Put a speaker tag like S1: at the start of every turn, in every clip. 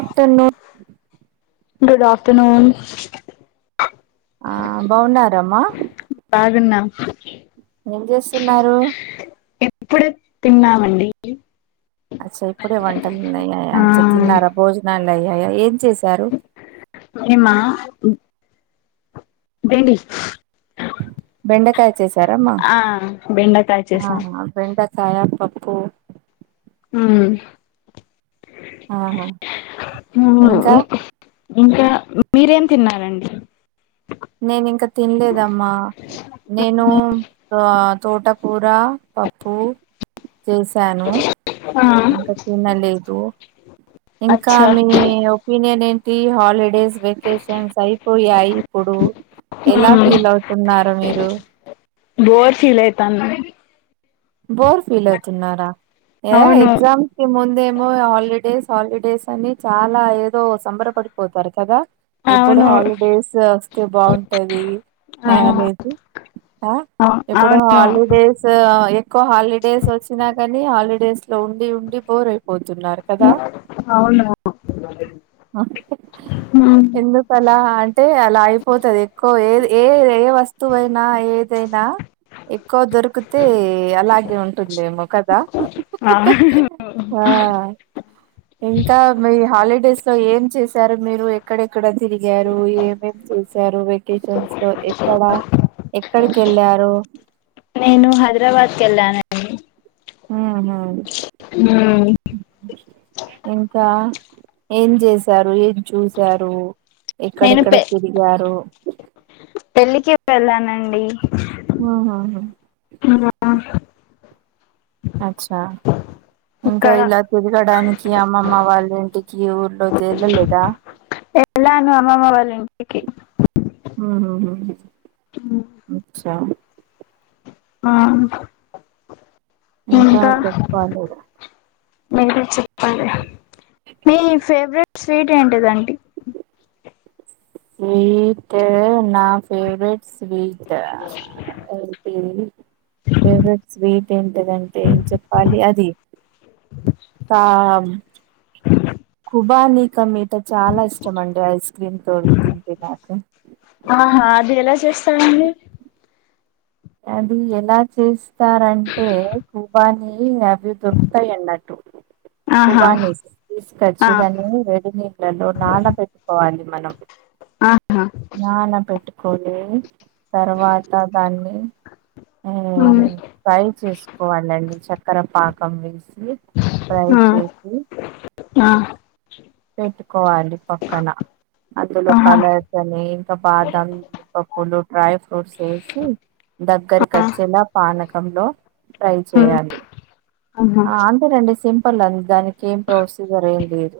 S1: After noon
S2: good afternoon
S1: ఆ బాగున్నారమ్మా
S2: బాగున్నాం
S1: ఏం చేస్తున్నారు
S2: ఇప్పుడే తిన్నామండి ఇడ్లీ
S1: అచ్చ ఇప్పుడే వంటలు అన్ని అయ్యాయా తిన్నారా భోజనాలు అయ్యాయా ఏం తిన్
S2: ఏమ్మా భేండి
S1: బెండకాయ చేసారమ్మా
S2: ఆ బెండకాయ
S1: ఆ
S2: చేసాం
S1: బెండకాయ పప్పు ప్పు
S2: హ్మ్
S1: ఆహా ఇంకా
S2: మ్మ్ ఇంకా మీరేం తిన్నారండి
S1: నేను ఇంకా తినలేదమ్మా నేను ఆ తోట కూర పప్పు చేసాను
S2: ఆ
S1: ఇంకా తినలేదు ఇంకా
S2: అచ్చా
S1: మీ ఒపీనియన్ ఏంటి హాలిడేస్ వెకేషన్స్ అయిపోయాయి ఇప్పుడు ఎలా
S2: మ్మ్
S1: ఫీల్ అవుతున్నారు మీరు
S2: బోర్ ఫీల్ అయితే అన్నా నేను
S1: బోర్ ఫీల్ అవుతున్నారా ఏ
S2: అవును
S1: ఎగ్జామ్స్ కి ముందేమో హాలిడేస్ హాలిడేస్ అని చాలా ఏదో సంబరపడిపోతారు కదా ఎప్పుడు
S2: అవును
S1: హాలిడేస్ వస్తే బాగుంటది
S2: ఆ
S1: అనేది ఆ
S2: అవు-
S1: ఇప్పుడు
S2: అవును
S1: హాలిడేస్ ఎక్కువ హాలిడేస్ వచ్చినా కాని హాలిడేస్ ఇంట్లో ఉండి ఉండి బోర్ అయిపోతున్నారు కదా.
S2: అే
S1: అవును. ఎందుక అలా అంటే అలా అయిపోతుది ఎక్కువ ఏది ఏ వస్తువు. ఎటు పోయినవ్ ఏదైనా ఎక్కువ దొరికితే. అలాగే ఉంటుందేమో కదా
S2: ఆ
S1: ఆ. ఇంకా మీ హాలిడేస్. లొ ఏం చేశారు మీరు ఎక్కడెక్కడ తిరిగారు ఏమేం చేశారు. లో ఎక్కడ ఎక్కడికి వెళ్ళారు.
S2: నేను హైదరాబాద్ కి వెళ్ళానండి.
S1: ఆహ.
S2: మ్మ్
S1: ఇంకా ఏం చేసారు ఏం చూసారు.
S2: నేను
S1: ఎక్కడెక్కడ
S2: పె
S1: తిరిగారు.
S2: పెళ్ళికి వెళ్ళానండి
S1: ఆహ. అచ్చ. ఇంకా
S2: ఇక్కడ
S1: ఇలా తిరగడానికి అమ్మమ్మ వాళ్ళ ఇంటికి ఊర్లో తలవలేదా.
S2: ఎట్లానొ అమ్మమ్మ. నికి.
S1: ఉహుహు అచ్చా
S2: ఆ.
S1: ఇంకా చెప్పాలి.
S2: మీ ఫేవరెట్ స్వీట్ ఏంటిదండి.
S1: స్వీట్ నా ఫేవరెట్ స్వీట్. ఐపోయింది. ఫేవరెట్ స్వీట్ ఏంటదంటే ఏం చెప్పాలి అది. కా కుబాని. ఇంకా మీతో చాలా ఇష్టం అండి ఐస్ క్రీమ్. ఓకే నాకు.
S2: టెస్టు ఐంది.
S1: అది ఎలా చేస్తారంటే కుబాని హ. వి దొరుకుతాయి అన్నట్టు.
S2: ఆహా
S1: కుబానిస్
S2: ఆ
S1: దాన్ని వేడి నీళ్ళలో నానబెట్టుకోవాలి మనం.
S2: ఆహా
S1: నానబెట్టుకొని తర్వాత దాన్ని. ఉమ్ ఫ్రై చేసుకోవాలండి చక్కెర పాకం వేసి. ఫ్రై
S2: ఆ,
S1: చేసి.
S2: ఆ.
S1: పెట్టుకోవాలి పక్కన అందులో
S2: ఆహా
S1: కలర్స్ అని. తో పాటూ అన్ని పప్పులు డ్రై ఫ్రూట్స్ వేసి. దగ్గరక
S2: ఆ,
S1: వచ్చేలా పానకంలో ట్రై
S2: ఉమ్,
S1: చేయాలి.
S2: ఆహా,
S1: ఆ అంతేనండి సింపుల్ అ దానికి ఏం ప్రొసీజర్ ఏం లేదు.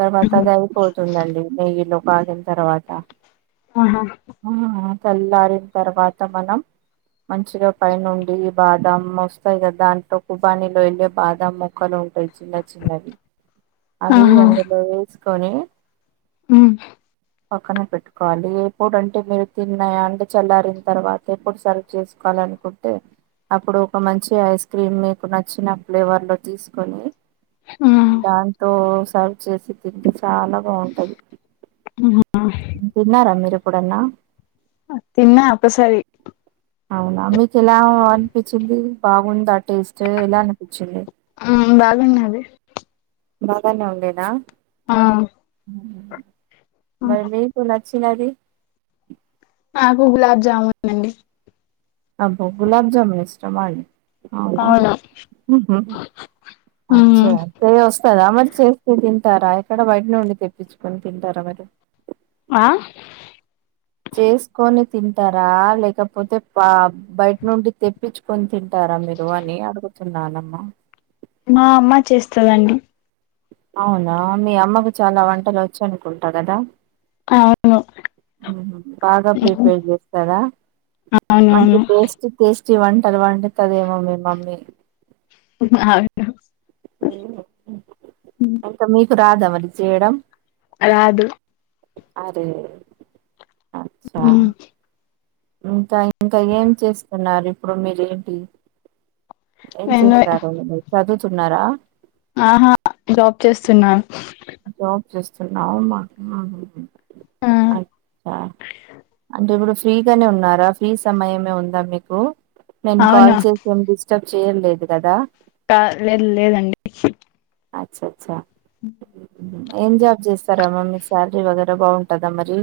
S1: తర్వాత
S2: ఉమ్,
S1: అది అయిపోతుందండి నెయ్యిలో కాగిన తర్వాత.
S2: ఆ.
S1: ఆ చల్లారిన తర్వాత మనం. మంచిగా పైనుండి బాదం వస్తాయి కదా దాంట్లో. వాణలో వెళ్ళే బాదం మొక్కలు ఉంటాయి చిన్న చిన్నవి. అవి అందులో వేసుకొని.
S2: ఉ
S1: పక్కన పెట్టుకోవాలి ఎప్పుడు అంటే మీరు తిన్నాయా అంటే చల్లారిన తర్వాత ఎప్పుడు సర్వ్ చేసుకోవాలి కావాలనుకుంటే అప్పుడు ఒక మంచి ఐస్ క్రీమ్ మీ నాకు నచ్చిన ఫ్లేవర్ లో తీసుకొని
S2: ఆ,
S1: దాంతో సర్వ్ చేసి తింటే చాలా బాగుంటది
S2: ఉమ్.
S1: తిన్నారా మీరు ఇప్పుడన్నా
S2: తిన్నా ఒక్కసారి
S1: అవునా మీకు ఎలా అనిపించింది బాగుందా టేస్ట్ ఎలా అనిపించింది
S2: ఆ బాగున్నది
S1: బాగానే వండినా
S2: ఆ ఉమ్.
S1: మరి మీకు నచ్చినది
S2: నాకు గులాబ్ జామున్ అండి
S1: అబ్బో గులాబ్ జామ్ ఇష్టమా అండి అవునా
S2: అవును
S1: అచ్చ
S2: మ్మ్
S1: ఏ వస్తా కదా మరి చేస్తూ తింటారా ఎక్కడ బయట నుండి తెప్పించుకొని తింటారా మరి
S2: ఆ
S1: చేసుకొని తింటారా లేకపోతే పా బయట నుండి తెప్ తేప్పించుకొని తింటారా మీరు అని అడుగుతున్నానమ్మా
S2: మా అమ్మ చేస్తదండి
S1: అవునా మీ అమ్మకు చాలా వంటలు వచ్చు అనుకుంటా కదా
S2: అవును
S1: బాగా ప్రిపేర్ చేస్తారా
S2: అవునవును
S1: మంచి టేస్టీ టెస్ట్ వంటలు వంటతుదేమో మీ మమ్మీ
S2: మా అవును
S1: అంక మీకు రాదా మరి చేయడం
S2: రాదు
S1: అరే అచ్చా
S2: మ్
S1: ఇంకా ఇంకా ఏం చేస్తున్నారు ఇప్పుడు మీరేంటి ఏం
S2: నేను
S1: చేస్తారు మీరు చదువుతున్నారా
S2: ఆహా జాబ్ చేస్తున్నాను
S1: జాబ్ చేస్తున్నావు మాకు మా
S2: ఆ
S1: అచ్చ అంటే ఇప్పుడు ఫ్రీగానే ఉన్నారా ఫ్రీ సమయమే ఉందా మీకు నేను
S2: అవునా
S1: కాల్ చేసిం బ్ చేయలేదు కదా
S2: కా లేదు లేదండి
S1: అచ్చ అచ్చ
S2: ఉ
S1: ఏం జాబ్ చేస్తారామ్మా మీ శాలరీ వగర బాగుంటదా మరి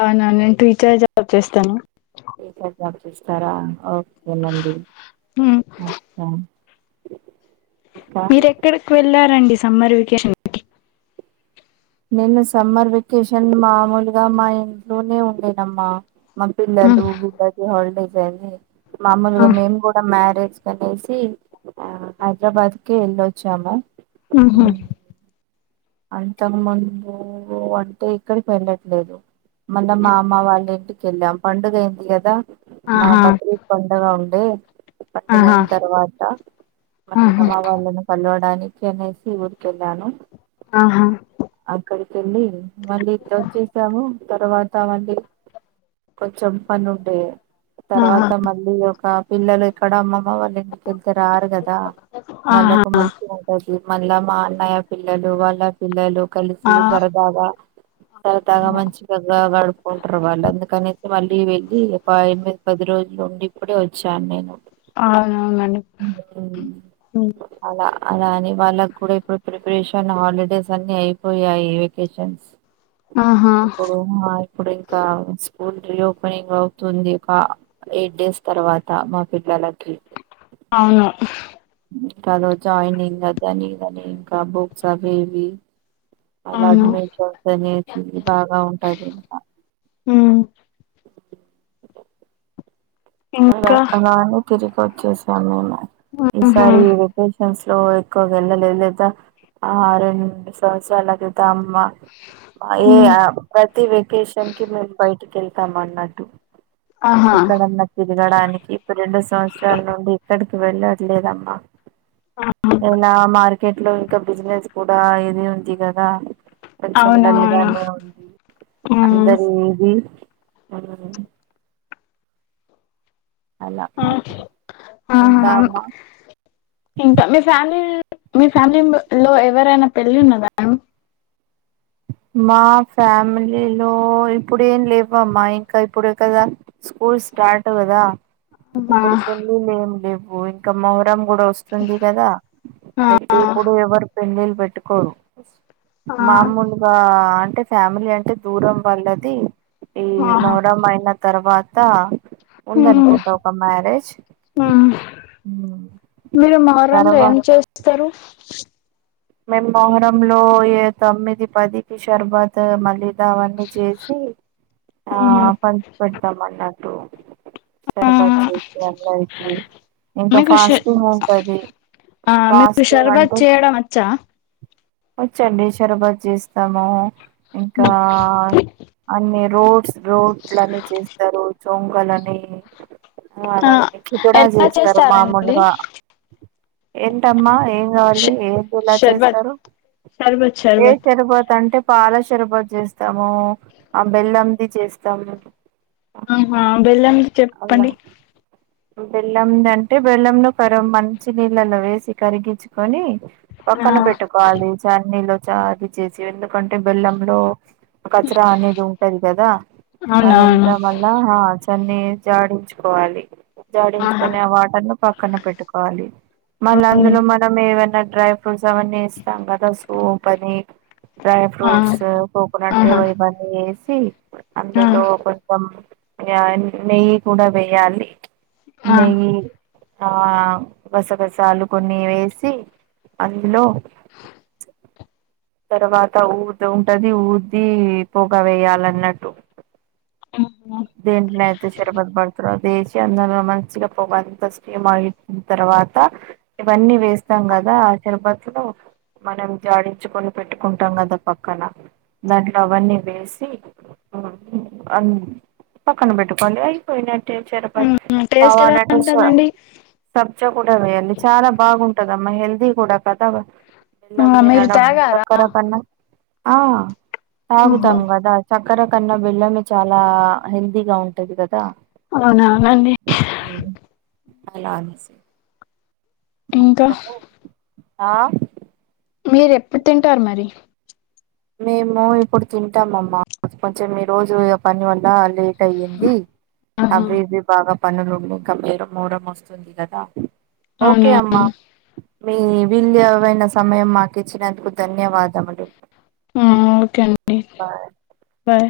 S2: అవునా నేను టీచర్ జాబ్ చేస్తాను
S1: టీచర్ జాబ్ చేస్తారా ఓకేనండి
S2: మ్మ్
S1: అ ఆ [inaudible]
S2: మీర ఎక్కడికి వెళ్ళారండి సమ్మర్ వెకేషన్ కి
S1: నేను సమ్మర్ వెకేషన్ మామూలుగా మా ఇంట్లోనే ఉండేనమ్మా మా
S2: మ్మ్
S1: పిల్లలు వీళ్లకి హాలిడేస్ అది మామలుగా మేము కూడా మ్యారేజ్ కనేసి ఆ హైదరాబాద్ కి వెళ్ళొచ్చాము
S2: హూ హమ్
S1: అంతకు ముందు అంటే ఎక్కడికి వెళ్ళట్లేదు మళ్ళ మా అమ్మ వాళ్ళ ఇంటికిెళ్ళాం పండుగ అయింది కదా మా
S2: ఆహా
S1: బక్రీద్ పండుగ ే పండుగ
S2: ఆహా
S1: అన తర్వాత
S2: ఆహా
S1: మళ్ళలమా వాళ్ళను కలు [unintelligible] దానికి అనేసి వూరి కెల్లాను
S2: ఆహా
S1: వెల్లి మళ్ళీ ఇట్లా వచ్చేసాము తర్వాత మళ్ళీ కొంచెం పని ఉంటే
S2: ఆహా
S1: తర్వాత మళ్ళీ ఒక పిల్లల ఇక్కడ అమ్మమ్మ వాళ్ళ ఇంటికెళ్తే రారు కదా వాళ్ళకు మంచిగా ఉంటది మళ్ళా మా అన్నయ్య పిల్లలు వాళ్ళ పిల్లలు కలిసి
S2: ఆహా
S1: సరదాగా సరతగా
S2: ఆ
S1: మంచి ద [unintelligible] గ్ గడుపుకుంట్రవల్ అందుకని మళ్ళీ వెళ్ళి ఒక ఎనిమిది పది రోజులు ఉండి ఇప్పుడే వచ్చాను నేను
S2: అవునవునండి
S1: ఉం
S2: ఉమ్
S1: అలా అలా అని వాళ్ళకి కూడా ఇప్పుడు ప్రిపరేషన్ హాలిడేస్ అన్ని అయిపోయాయి వెకేషన్స్
S2: ఆహా
S1: ఇప్పుడు ఆ ఇప్పుడు ఇంకా స్కూల్ రీఓపెనింగ్ అవుతుంది ఒక ఎయిట్ డేస్ తర్వాత మా పిల్లలకి
S2: అవును
S1: ఇంక అదో జాయినింగ్ అదని ఇదని ఇంకా బుక్స్ అవి ఇవి వాళ్ళ
S2: అవును
S1: అడ్వంచర్స్ అనేసి బాగా ఉంటది ఇంకా
S2: ఉం ఇంకా
S1: అలాగనే తిరిగి వచ్చేసాం మేము
S2: ఆహా
S1: ఈసారి వెకేషన్స్ లో ఎక్కువగా వెళ్ళలేదు లేదా ఆ రెండు సంవత్సరాల క్రితం మా ఏ
S2: ఉమ్
S1: ప్రతి వెకేషన్ కి మేము బయటికి వెళ్తాం అన్నట్టు
S2: ఆహా
S1: ఎక్కడన్నా తిరగడానికి ఇప్పుడు రెండు సంవత్సరాల నుండి ఎక్కడికి వెళ్ళట్లేదమ్మా అయినా మార్కెట్ లో ఇంకా బిజినెస్ కూడా ఇది ఉంది కదా కొంచెం
S2: అవునవును
S1: డల్గానే ఉంది
S2: ఉమ్
S1: అందరు ఇది ఆ
S2: ఆ
S1: ఇంకా
S2: ఆహా
S1: అమ్మా
S2: ఇంకా మీ ఫ్యామిలీ మీ ఫ్యామిలీ లో ఎవరైనా పెళ్లి ఉన్నదా మ
S1: మా ఫ్యామిలీలో ఇప్పుడేం లేవమ్మా ఇంకా ఇప్పుడే కదా స్కూల్ స్టార్ట్ కదా
S2: ఆ
S1: ఇప్పుడు పెళ్ళి లేం లేవు ఇంకా మొహరం కూడా వస్తుంది కదా
S2: ఆ
S1: అయితే ఇప్పుడు ఎవరు పెళ్ళిల్లు పెట్టుకోరు
S2: ఆ
S1: మామూలుగా అంటే ఫ్యామిలీ అంటే అంటే దూరం వల్లది ఈ
S2: ఆహా
S1: మొహరం అయిన తర్వాత
S2: ఉమ్
S1: ఉందనుకుంటా ఒక మ్యారేజ్
S2: ఉమ్ మీరు మోహరంలో
S1: తర్వా
S2: ఏం చేస్తారు
S1: మేము మొహరంలో తొమ్మిది పదికి షర్బత్ మళ్ళీ అవన్నీ చేసి ఆ
S2: ఉహు
S1: పంచి పెడతాం అన్నట్టు స
S2: ఆ
S1: [unintelligible] అందరికి ఇంకా
S2: మీకు ష
S1: ఫాస్టి ఉంపది
S2: ఆ మీకు షర్బత్ చేయడం వచ్చా
S1: వచ్చండి షర్బత్ చేస్తాము ఇంకా అన్ని రోడ్స్ రోడ్లున్న చేస్తారు చోం లని
S2: ఆ
S1: అవన్నీ కిచడా
S2: ఎలా
S1: చేస్తారు
S2: చేస్తారండి
S1: మామూలుగా ఎంటమ్మా
S2: ష
S1: ఏంగావాలి ఏం కూలర్
S2: షర్బత్
S1: చేస్తారు
S2: షర్బత్
S1: ఏ
S2: షర్బత్
S1: చెరిపోత అంటే పాల చెరబతు చేస్తాము ఆ బెల్లంది చేస్తాము
S2: ఆహా బెళ్ళం ది చెప్పండి
S1: బెల్లం అంటే బెల్లం ను కర మంచి నీళ్ళలో వేసి కరిగించుకొని
S2: ఆ
S1: పక్కన పెట్టుకోవాలి చన్నీలో చ అది చేసి ఎందుకంటే బెల్లంలో కచరా అనేది ఉంటది కదా
S2: అవునవును
S1: అదంతా మల్ళ దన్ని జాడించుకోవాలి
S2: ఆహా
S1: జాడించుకొని ఆ వాటర్ను పక్కన పెట్టుకోవాలి మళ్ళీ
S2: అవును
S1: అందులో మనం ఏవన్నా డ్రై ఫ్రూట్స్ అవన్నీ ఏస్తాం కదా సోపని డ్రై
S2: ఆ
S1: ఫ్రూట్స్ కోకోనట్
S2: ఆహా
S1: ఇవ ఇవన్నీ వేసి
S2: ఆ
S1: అందులో కొంచెం న్యా నెయ్యి కూడా వేయాలి
S2: ఆ
S1: నెయ్యి ఆ రసగసాలు కొన్ని వేసి అందులో తర్వాత ఊది ఉంటది ఊది పొగ వేయాలన్నట్టు దేంటనే అయితు చెర్బతు పడ్తరో అదేేశీ అందలొ మంచిగా పొగంత స్కెమ్ అయిన తర్వాత ఇవన్నీ వేస్తాం కదా ఆ శరబాద్ లో మనం జాడించుకొని పెట్టుకుంటాం కదా పక్కన దాంట్లో అవన్నీ వేసి అన్ పక్కన పెట్టుకోండి అవిపోయిండె చరబత్
S2: మ్మ్ టేస్ట్ ఎలా
S1: కావనట
S2: ఉంటదండి
S1: సబ్జ కూడా వేయాలి చాలా బాగుంటదమ్ మ్మ హెల్ది కుడ కదవ బెల్లం
S2: ఆ మీరు
S1: దినడం
S2: తాగారా
S1: చక్కర కన్నా ఆ
S2: ఆహా
S1: తాగుతాం గదా చక్ క్కర కన్నా బెల్లమే చాలా హెల్దీగా ఉంటది కదా
S2: అవునా అండి
S1: అలా అనేసి
S2: ఇంకా
S1: అందుకని ఆ
S2: మీరు ఎప్పుడు తింటారు మరి
S1: మేము ఇప్పుడు తింటాంమ్మా కొంచెం ఈ రోజు పని వల్ల లే అయ్యంది
S2: ఆహా
S1: అవ్వివ్వి బాగా పనులుండి ఇంకా మేర మూరం వస్తుంది కదా ఓకే
S2: అవునా
S1: అమ్మా మీ విల్యావైన సమయం మాకిచ్చినందుకు ధన్యవాదములు
S2: ఉ ఓకే అండి
S1: బాయ్
S2: బాయ్